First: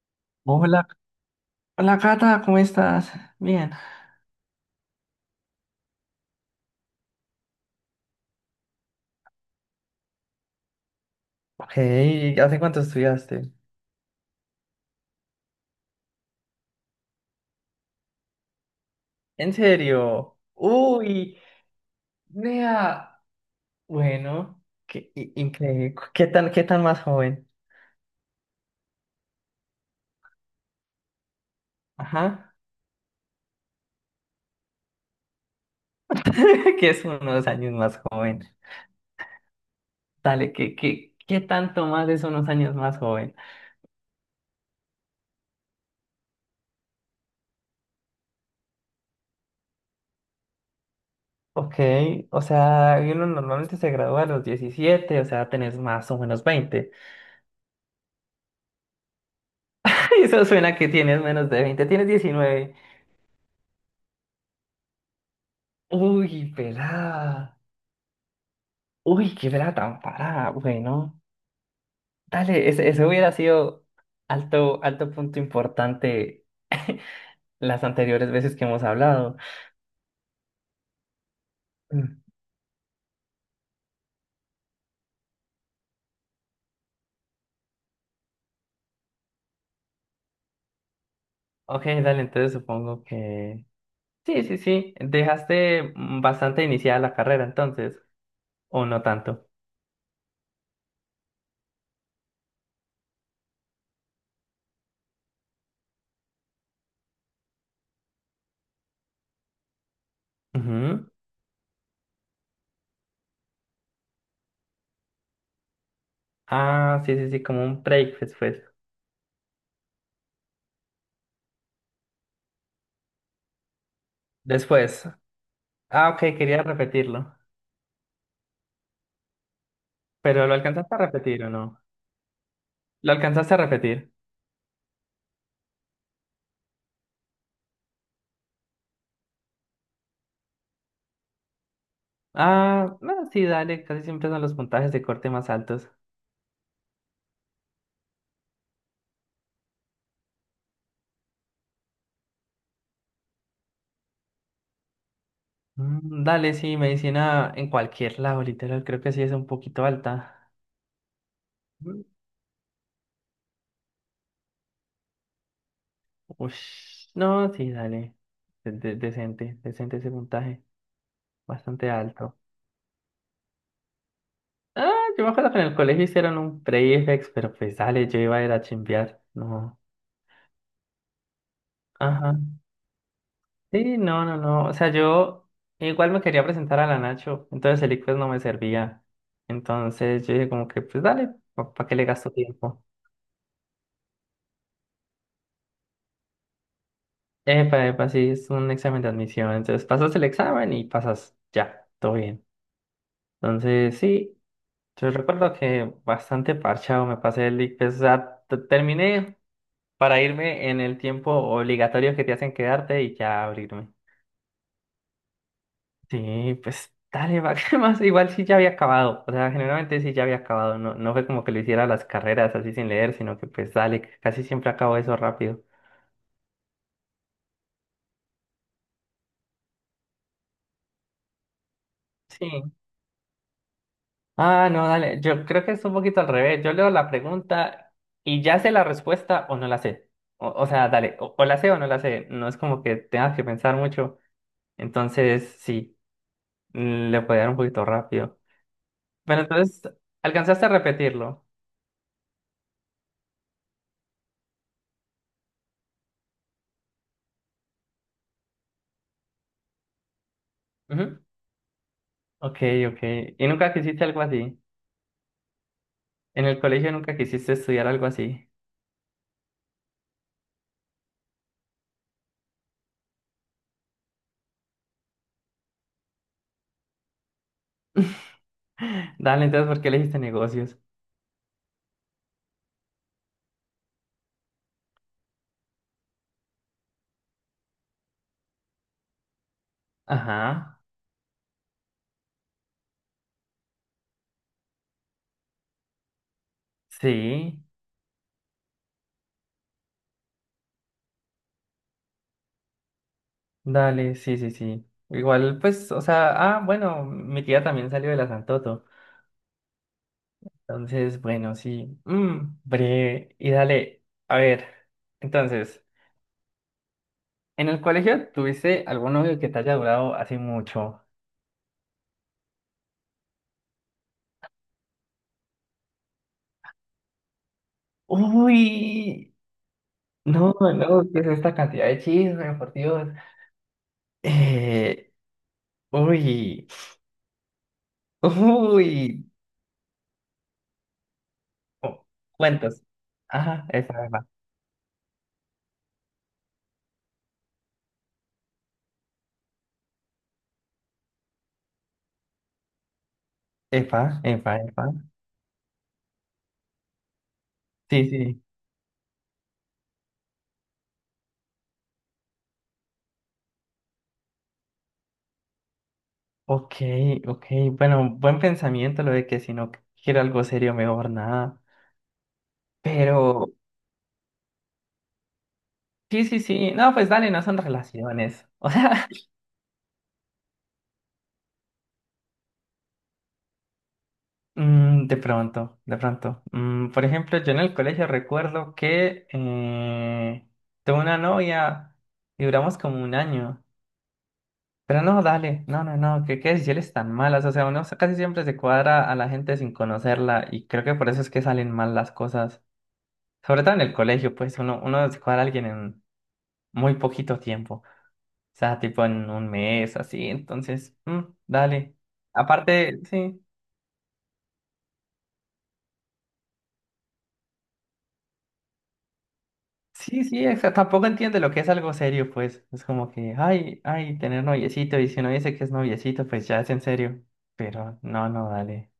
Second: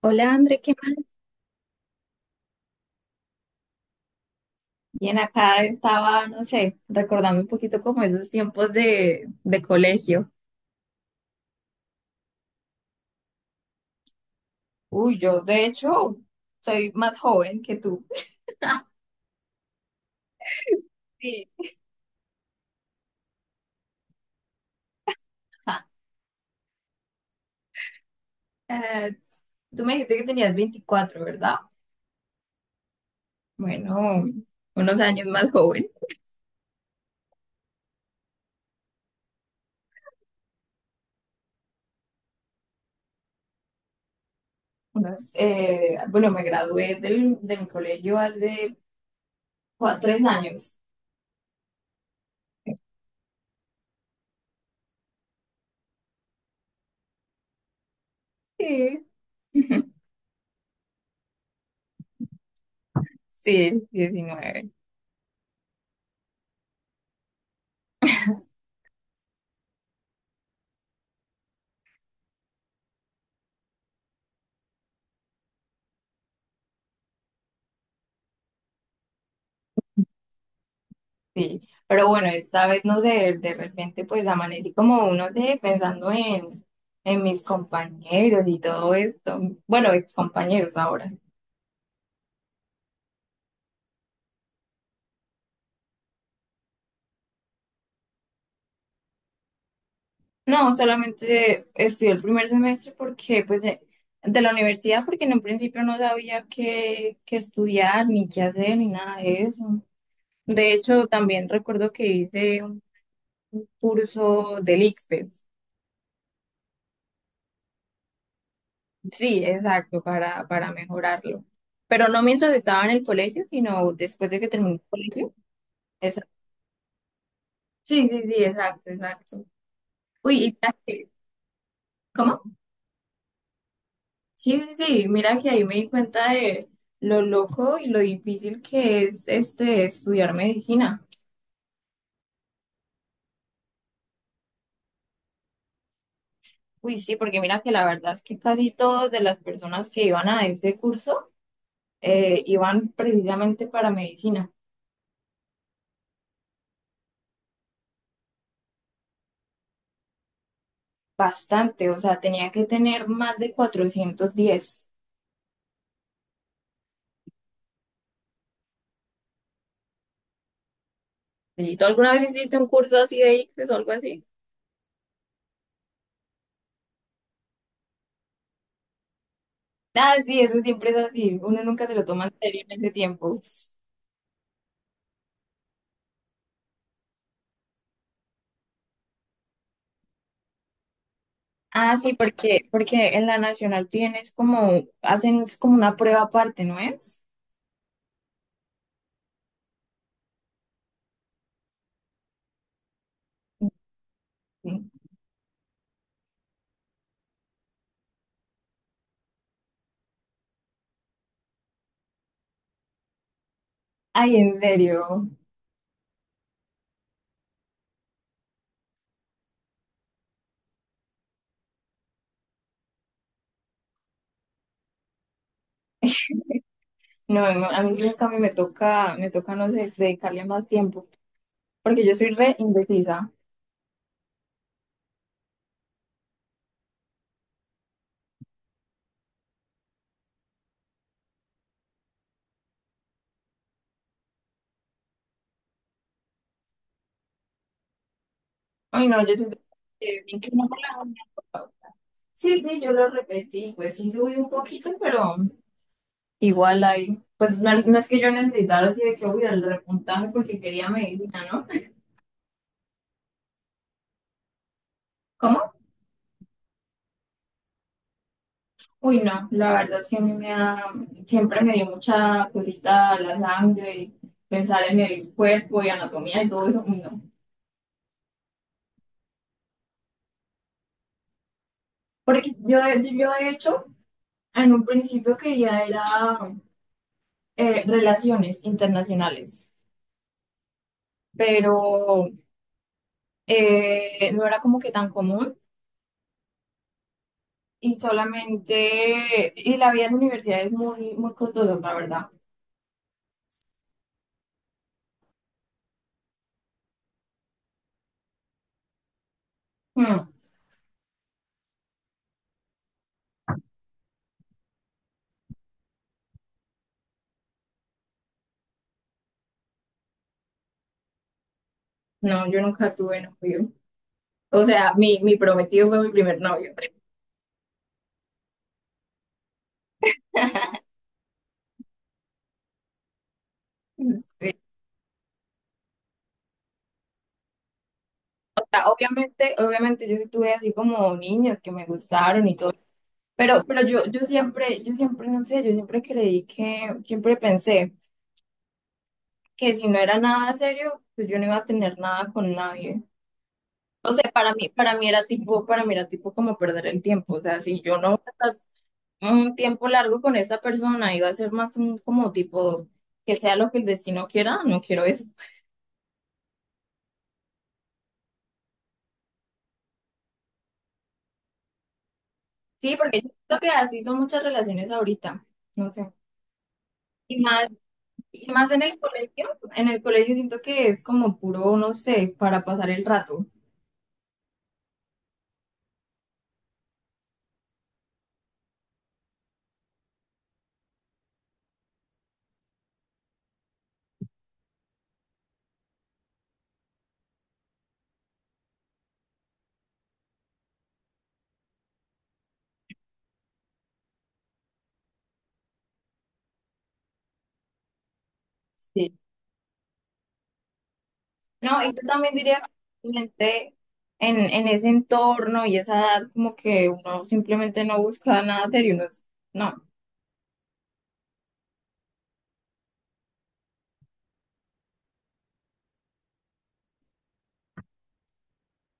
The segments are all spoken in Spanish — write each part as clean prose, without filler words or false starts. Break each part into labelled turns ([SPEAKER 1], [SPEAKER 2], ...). [SPEAKER 1] Hola, André, ¿qué
[SPEAKER 2] Hola,
[SPEAKER 1] más?
[SPEAKER 2] hola Cata, ¿cómo estás? Bien.
[SPEAKER 1] Bien, acá estaba, no sé, recordando un poquito como esos tiempos de colegio.
[SPEAKER 2] Ok, ¿hace cuánto estudiaste?
[SPEAKER 1] Uy, yo de hecho soy más joven que tú.
[SPEAKER 2] ¿En serio? Uy,
[SPEAKER 1] Sí.
[SPEAKER 2] Nea. Bueno, qué increíble. ¿Qué tan más joven?
[SPEAKER 1] Eh, Tú me dijiste que tenías 24, ¿verdad?
[SPEAKER 2] Ajá.
[SPEAKER 1] Bueno, unos años más joven.
[SPEAKER 2] Que es unos años más joven. Dale, ¿qué tanto más es unos años más joven?
[SPEAKER 1] Unos, bueno, me gradué de mi colegio hace tres años.
[SPEAKER 2] Ok, o sea, uno normalmente se gradúa a los 17, o sea, tenés más o menos 20.
[SPEAKER 1] Sí.
[SPEAKER 2] Eso suena que tienes menos de 20. Tienes 19.
[SPEAKER 1] Sí, 19.
[SPEAKER 2] Uy, pelada. Uy, qué pelada tan parada, bueno. Dale, ese hubiera sido alto punto importante las anteriores veces que hemos hablado.
[SPEAKER 1] Sí, pero
[SPEAKER 2] Mm.
[SPEAKER 1] bueno, esta vez no sé, de repente pues amanecí como uno de pensando en mis compañeros y todo esto. Bueno, ex compañeros ahora.
[SPEAKER 2] Ok, dale, entonces supongo que... Sí, sí, sí. Dejaste bastante iniciada la carrera entonces, o no tanto.
[SPEAKER 1] No, solamente estudié el primer semestre porque pues de la universidad, porque en un principio no sabía qué estudiar, ni qué hacer, ni nada de eso. De hecho,
[SPEAKER 2] Ujú.
[SPEAKER 1] también recuerdo que hice un curso del ICFES.
[SPEAKER 2] Ah, sí, sí, sí, como un break después.
[SPEAKER 1] Sí, exacto, para mejorarlo. Pero no mientras estaba en el colegio, sino después de que terminé el
[SPEAKER 2] Después.
[SPEAKER 1] colegio.
[SPEAKER 2] Ah, ok,
[SPEAKER 1] Exacto.
[SPEAKER 2] quería repetirlo.
[SPEAKER 1] Sí, sí, sí, exacto, exacto. Uy,
[SPEAKER 2] Pero ¿lo
[SPEAKER 1] y
[SPEAKER 2] alcanzaste a repetir o no?
[SPEAKER 1] ¿cómo?
[SPEAKER 2] ¿Lo alcanzaste a repetir?
[SPEAKER 1] Sí, sí, sí, mira que ahí me di cuenta de lo loco y lo difícil que es este estudiar medicina.
[SPEAKER 2] Ah, bueno, sí, dale, casi siempre son los puntajes de corte más altos.
[SPEAKER 1] Uy, sí, porque mira que la verdad es que casi todas de las personas que iban a ese curso iban precisamente para medicina.
[SPEAKER 2] Mm, dale, sí, medicina en cualquier lado, literal, creo que sí es un poquito alta.
[SPEAKER 1] Bastante, o
[SPEAKER 2] Mm,
[SPEAKER 1] sea, tenía que tener más de 410.
[SPEAKER 2] ush, no, sí, dale. Decente, decente ese puntaje,
[SPEAKER 1] ¿Y tú
[SPEAKER 2] bastante
[SPEAKER 1] alguna vez
[SPEAKER 2] alto.
[SPEAKER 1] hiciste un curso así de ICFES o algo así?
[SPEAKER 2] Ah, yo me acuerdo que en el colegio hicieron un prefix, pero pues dale, yo iba a ir a chimbear, no.
[SPEAKER 1] Ah, sí, eso siempre es así. Uno nunca se lo toma en
[SPEAKER 2] Ajá.
[SPEAKER 1] serio en ese tiempo.
[SPEAKER 2] Sí, no, no, no. O sea, yo igual me quería presentar a la Nacho, entonces el ICFES no me servía. Entonces yo dije como que, pues dale, ¿para qué
[SPEAKER 1] Ah,
[SPEAKER 2] le
[SPEAKER 1] sí,
[SPEAKER 2] gasto
[SPEAKER 1] porque,
[SPEAKER 2] tiempo?
[SPEAKER 1] porque en la nacional piden es como, hacen es como una prueba aparte, ¿no es?
[SPEAKER 2] Epa, epa, sí, es un examen de admisión. Entonces pasas el examen y pasas ya, todo bien. Entonces, sí,
[SPEAKER 1] Sí.
[SPEAKER 2] yo recuerdo que bastante parchado me pasé el ICFES. O sea, terminé para irme en el tiempo obligatorio que te hacen quedarte y ya abrirme.
[SPEAKER 1] Ay, en serio.
[SPEAKER 2] Sí, pues dale, va, ¿qué más? Igual sí ya había acabado. O sea, generalmente sí ya había acabado. No, no fue como que lo hiciera las carreras así sin leer, sino que pues dale, casi siempre acabo eso rápido.
[SPEAKER 1] No, no, a mí nunca me toca, no sé, dedicarle más tiempo, porque yo soy re
[SPEAKER 2] Sí.
[SPEAKER 1] indecisa.
[SPEAKER 2] Ah, no, dale. Yo creo que es un poquito al revés. Yo leo la pregunta y ya sé la respuesta o no la sé. O sea, dale, o la sé o no la sé. No es como que tengas que pensar mucho. Entonces, sí, le puede dar un poquito rápido.
[SPEAKER 1] Ay, no, yo
[SPEAKER 2] Pero
[SPEAKER 1] sí,
[SPEAKER 2] entonces,
[SPEAKER 1] me
[SPEAKER 2] ¿alcanzaste
[SPEAKER 1] inclino
[SPEAKER 2] a
[SPEAKER 1] por la.
[SPEAKER 2] repetirlo?
[SPEAKER 1] Sí, sí, yo lo repetí, pues sí subí un poquito, pero. Igual hay, pues no es que yo necesitara así de que, uy, el repuntaje porque quería
[SPEAKER 2] Ujú.
[SPEAKER 1] medicina, ¿no?
[SPEAKER 2] Ok, ok. ¿Y nunca quisiste algo así?
[SPEAKER 1] ¿Cómo?
[SPEAKER 2] ¿En el colegio nunca quisiste estudiar algo así?
[SPEAKER 1] Uy, no, la verdad es que a mí me da, siempre me dio mucha cosita la sangre, y pensar en el cuerpo y anatomía y todo eso, uy, no.
[SPEAKER 2] Dale, entonces, ¿por qué elegiste negocios?
[SPEAKER 1] Porque yo de hecho, en un principio quería era relaciones internacionales,
[SPEAKER 2] Ajá,
[SPEAKER 1] pero no era como que tan común
[SPEAKER 2] sí.
[SPEAKER 1] y solamente, y la vida en la universidad es muy, muy costosa, la verdad.
[SPEAKER 2] Dale, sí, sí, sí. Igual, pues, o sea, ah, bueno, mi tía también salió de la Santoto.
[SPEAKER 1] Mm.
[SPEAKER 2] Entonces, bueno, sí. Mm, breve. Y dale, a ver. Entonces, ¿en el colegio tuviste algún novio que te haya durado así mucho?
[SPEAKER 1] No, yo nunca tuve novio. O sea, mi prometido fue mi primer novio.
[SPEAKER 2] Uy, no, no, ¿qué es esta cantidad de chisme, por Dios? Eh, Uy,
[SPEAKER 1] O sea,
[SPEAKER 2] uy.
[SPEAKER 1] obviamente, obviamente yo sí tuve así como niñas que me
[SPEAKER 2] cu-
[SPEAKER 1] gustaron y todo.
[SPEAKER 2] Cuentos.
[SPEAKER 1] Pero,
[SPEAKER 2] Ajá,
[SPEAKER 1] pero yo,
[SPEAKER 2] epa,
[SPEAKER 1] yo
[SPEAKER 2] epa.
[SPEAKER 1] siempre, yo siempre, no sé, yo siempre creí que, siempre pensé que si no era nada serio, pues yo no iba a tener nada con nadie.
[SPEAKER 2] Epa,
[SPEAKER 1] O sea, para
[SPEAKER 2] epa,
[SPEAKER 1] mí,
[SPEAKER 2] epa.
[SPEAKER 1] para mí era tipo, como perder el tiempo. O sea, si yo no
[SPEAKER 2] Sí,
[SPEAKER 1] iba
[SPEAKER 2] sí.
[SPEAKER 1] a estar un tiempo largo con esa persona, iba a ser más un como tipo que sea lo que el destino quiera, no quiero eso.
[SPEAKER 2] Ok, ok, bueno, buen pensamiento lo de que si no quiero algo serio, mejor nada.
[SPEAKER 1] Sí, porque yo
[SPEAKER 2] Pero
[SPEAKER 1] siento que así son muchas relaciones ahorita, no sé.
[SPEAKER 2] sí, sí, sí, no, pues dale,
[SPEAKER 1] Y
[SPEAKER 2] no son
[SPEAKER 1] más,
[SPEAKER 2] relaciones.
[SPEAKER 1] y
[SPEAKER 2] O
[SPEAKER 1] más en el
[SPEAKER 2] sea,
[SPEAKER 1] colegio, siento que es como puro, no sé, para pasar el rato.
[SPEAKER 2] de pronto, de pronto. Por ejemplo, yo en el colegio recuerdo que tuve una novia y duramos como un año. Pero no, dale, no, no, no, qué decisiones tan malas. O sea, uno, casi siempre se cuadra a la gente sin conocerla y creo que por eso es que salen mal las cosas. Sobre todo en el colegio, pues uno se cuadra a alguien en muy poquito tiempo, o sea, tipo
[SPEAKER 1] Sí.
[SPEAKER 2] en un mes, así, entonces,
[SPEAKER 1] No, y
[SPEAKER 2] dale.
[SPEAKER 1] yo también diría que
[SPEAKER 2] Aparte, sí,
[SPEAKER 1] simplemente en ese entorno y esa edad, como que uno simplemente no busca nada serio, no.
[SPEAKER 2] sí, sí, o tampoco entiende lo que es algo serio, pues, es como que, tener noviecito, y si uno dice que es noviecito, pues ya es en serio, pero no, no, dale,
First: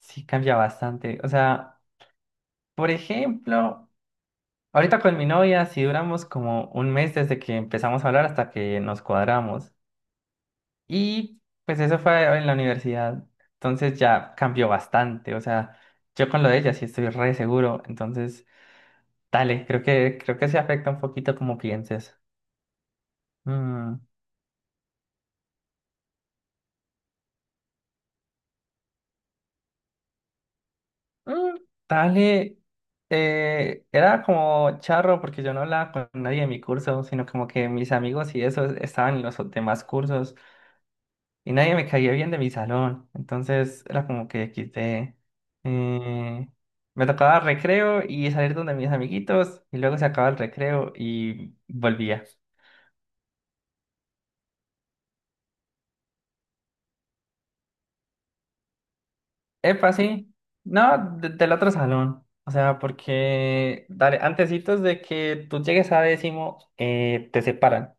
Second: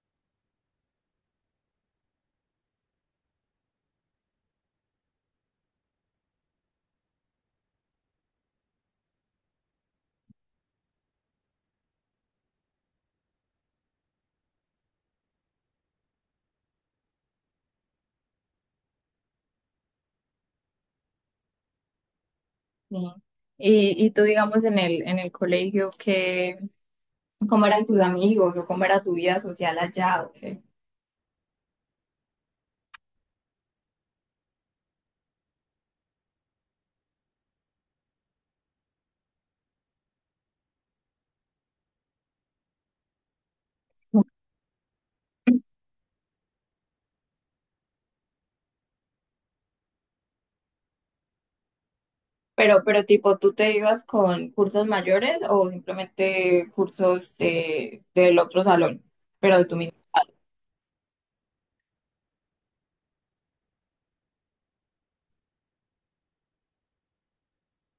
[SPEAKER 2] sí cambia bastante, o sea, por ejemplo, ahorita con mi novia, si duramos como un mes desde que empezamos a hablar hasta que nos cuadramos. Y pues eso fue en la universidad. Entonces ya cambió bastante. O sea, yo con lo de ella sí estoy re seguro. Entonces, dale, creo que se afecta un poquito como pienses.
[SPEAKER 1] Sí.
[SPEAKER 2] Mm,
[SPEAKER 1] Y tú, digamos, en el colegio, ¿cómo eran tus amigos o cómo era tu vida social allá? ¿O qué?
[SPEAKER 2] mm, dale. Era como charro porque yo no hablaba con nadie de mi curso, sino como que mis amigos y eso estaban en los demás cursos. Y nadie me caía bien de mi salón. Entonces era como que quité. eh, me tocaba recreo y salir donde mis amiguitos y luego se acaba el recreo y volvía.
[SPEAKER 1] Pero tipo, ¿tú te ibas con cursos mayores o simplemente cursos del otro salón? Pero de tu
[SPEAKER 2] Epa,
[SPEAKER 1] mismo.
[SPEAKER 2] sí. No, del otro salón. O sea, porque dale, antecitos de que tú llegues a décimo, te separan.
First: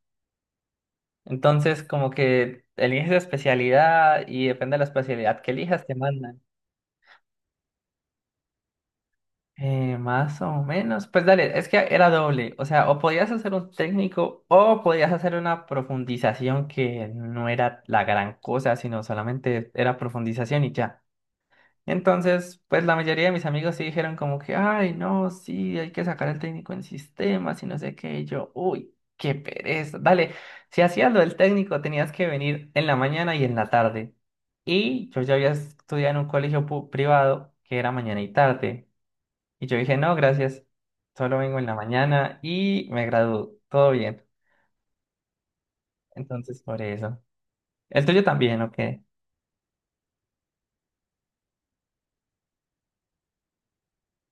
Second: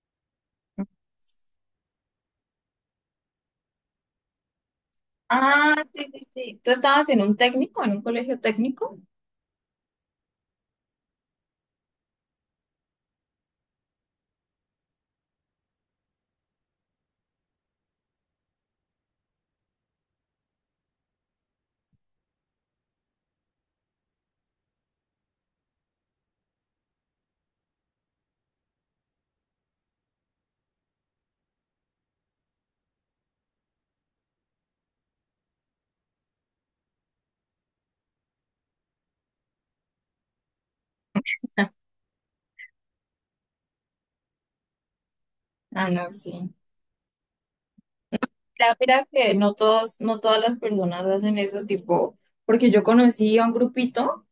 [SPEAKER 2] Entonces, como que eliges especialidad y depende de la especialidad que
[SPEAKER 1] Ah,
[SPEAKER 2] elijas, te
[SPEAKER 1] sí, sí,
[SPEAKER 2] mandan.
[SPEAKER 1] sí. ¿Tú estabas en un técnico, en un colegio técnico?
[SPEAKER 2] Más o menos. Pues dale, es que era doble. O sea, o podías hacer un técnico o podías hacer una profundización que no era la gran cosa, sino solamente era profundización y ya. Entonces, pues la mayoría de mis amigos sí dijeron como que, ay, no, sí, hay que sacar el técnico en sistemas y no sé qué. Y yo, uy, qué pereza. Dale, si hacías lo del técnico tenías que venir en la mañana y en la tarde. Y yo ya había estudiado en un colegio privado que era mañana y tarde. Y yo dije, no, gracias, solo vengo en la mañana y me gradúo, todo bien.
[SPEAKER 1] Ah, no, sí.
[SPEAKER 2] Entonces, por eso. ¿El tuyo también, o
[SPEAKER 1] Mira,
[SPEAKER 2] qué?
[SPEAKER 1] mira que no todas las personas hacen eso, tipo, porque yo conocí a un grupito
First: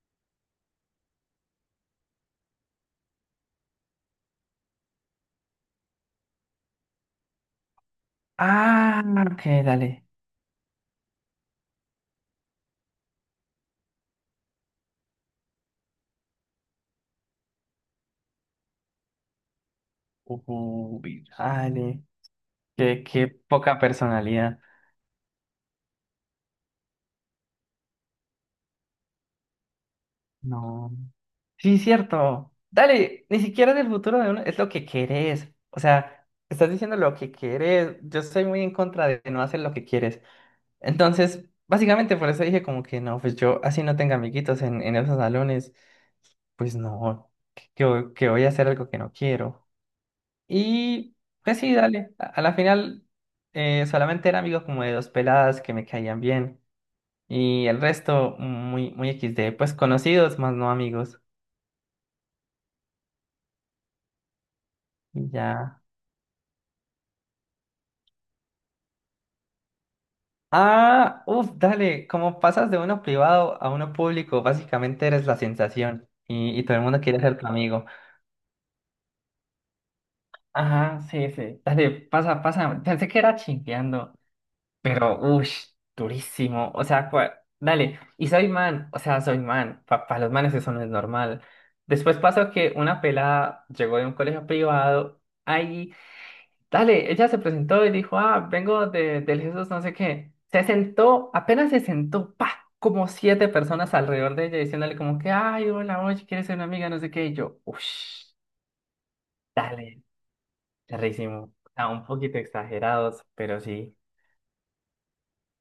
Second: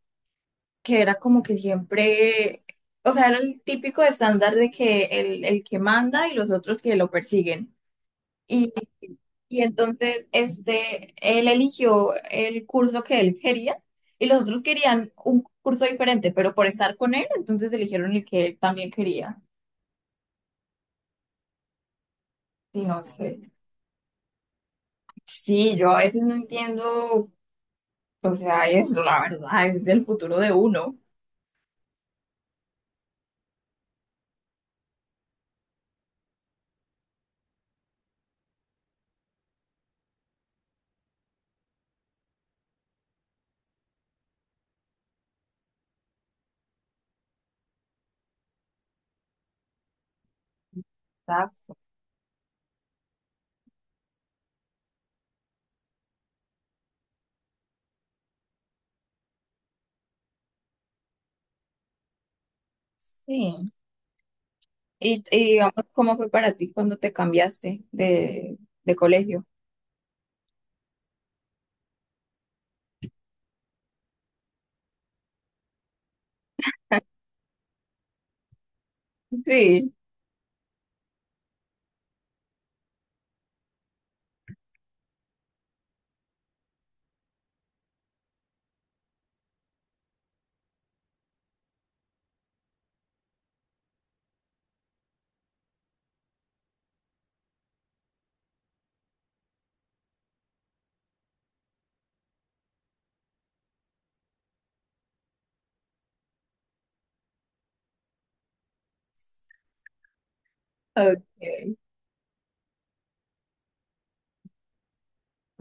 [SPEAKER 1] que era como que siempre, o sea, era el típico estándar de que el que manda y los otros que lo persiguen.
[SPEAKER 2] Ah, ok,
[SPEAKER 1] Y
[SPEAKER 2] dale,
[SPEAKER 1] entonces, él eligió el curso que él quería y los otros querían un curso diferente, pero por estar con él, entonces eligieron el que él también quería.
[SPEAKER 2] dale.
[SPEAKER 1] Sí, no
[SPEAKER 2] Qué
[SPEAKER 1] sé.
[SPEAKER 2] poca personalidad.
[SPEAKER 1] Sí, yo a veces no entiendo, o sea, eso la verdad, es el futuro de
[SPEAKER 2] No.
[SPEAKER 1] uno.
[SPEAKER 2] Sí, cierto. Dale, ni siquiera del futuro de uno, es lo que querés. O sea, estás diciendo lo que querés. Yo estoy muy en contra de no hacer lo que quieres. Entonces, básicamente por eso dije como que no, pues yo así no tenga amiguitos en, esos salones. Pues no, que voy a hacer algo que no quiero. Y pues sí,
[SPEAKER 1] Exacto.
[SPEAKER 2] dale, a la final solamente era amigo como de dos peladas que me caían bien y el resto muy, muy XD, pues conocidos más no amigos.
[SPEAKER 1] Sí. Y,
[SPEAKER 2] Y
[SPEAKER 1] y digamos,
[SPEAKER 2] ya.
[SPEAKER 1] ¿cómo fue para ti cuando te cambiaste de colegio?
[SPEAKER 2] Ah, uff, dale, como pasas de uno privado a uno público, básicamente eres la sensación y todo el mundo quiere ser tu amigo.
[SPEAKER 1] Sí.
[SPEAKER 2] Ajá, sí, sí, dale, pasa, pasa, pensé que era chingueando. Pero, uff, durísimo. O sea, dale. Y soy man, o sea, soy man. Para los manes eso no es normal. Después pasó que una pelada llegó de un colegio privado. Ahí, dale, ella se presentó y dijo, ah, vengo del Jesús, no sé qué. Se sentó, apenas se sentó, pa, como siete personas alrededor de ella diciéndole como que, ay, hola, oye, ¿quieres ser una amiga? No sé qué. Y yo, uff, dale, rarísimo. O
[SPEAKER 1] Ok.
[SPEAKER 2] sea, un poquito exagerados, pero sí.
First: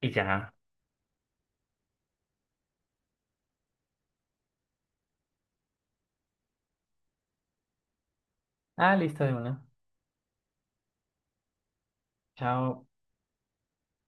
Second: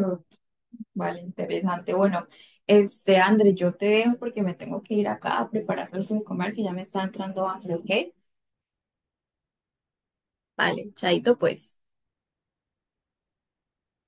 [SPEAKER 2] Y ya.
[SPEAKER 1] Vale, interesante. Bueno, André, yo te dejo porque me tengo que ir acá a preparar algo de comer que ya me está entrando hambre, ¿ok?
[SPEAKER 2] Ah, listo de una.
[SPEAKER 1] Vale, chaito pues.
[SPEAKER 2] Chao.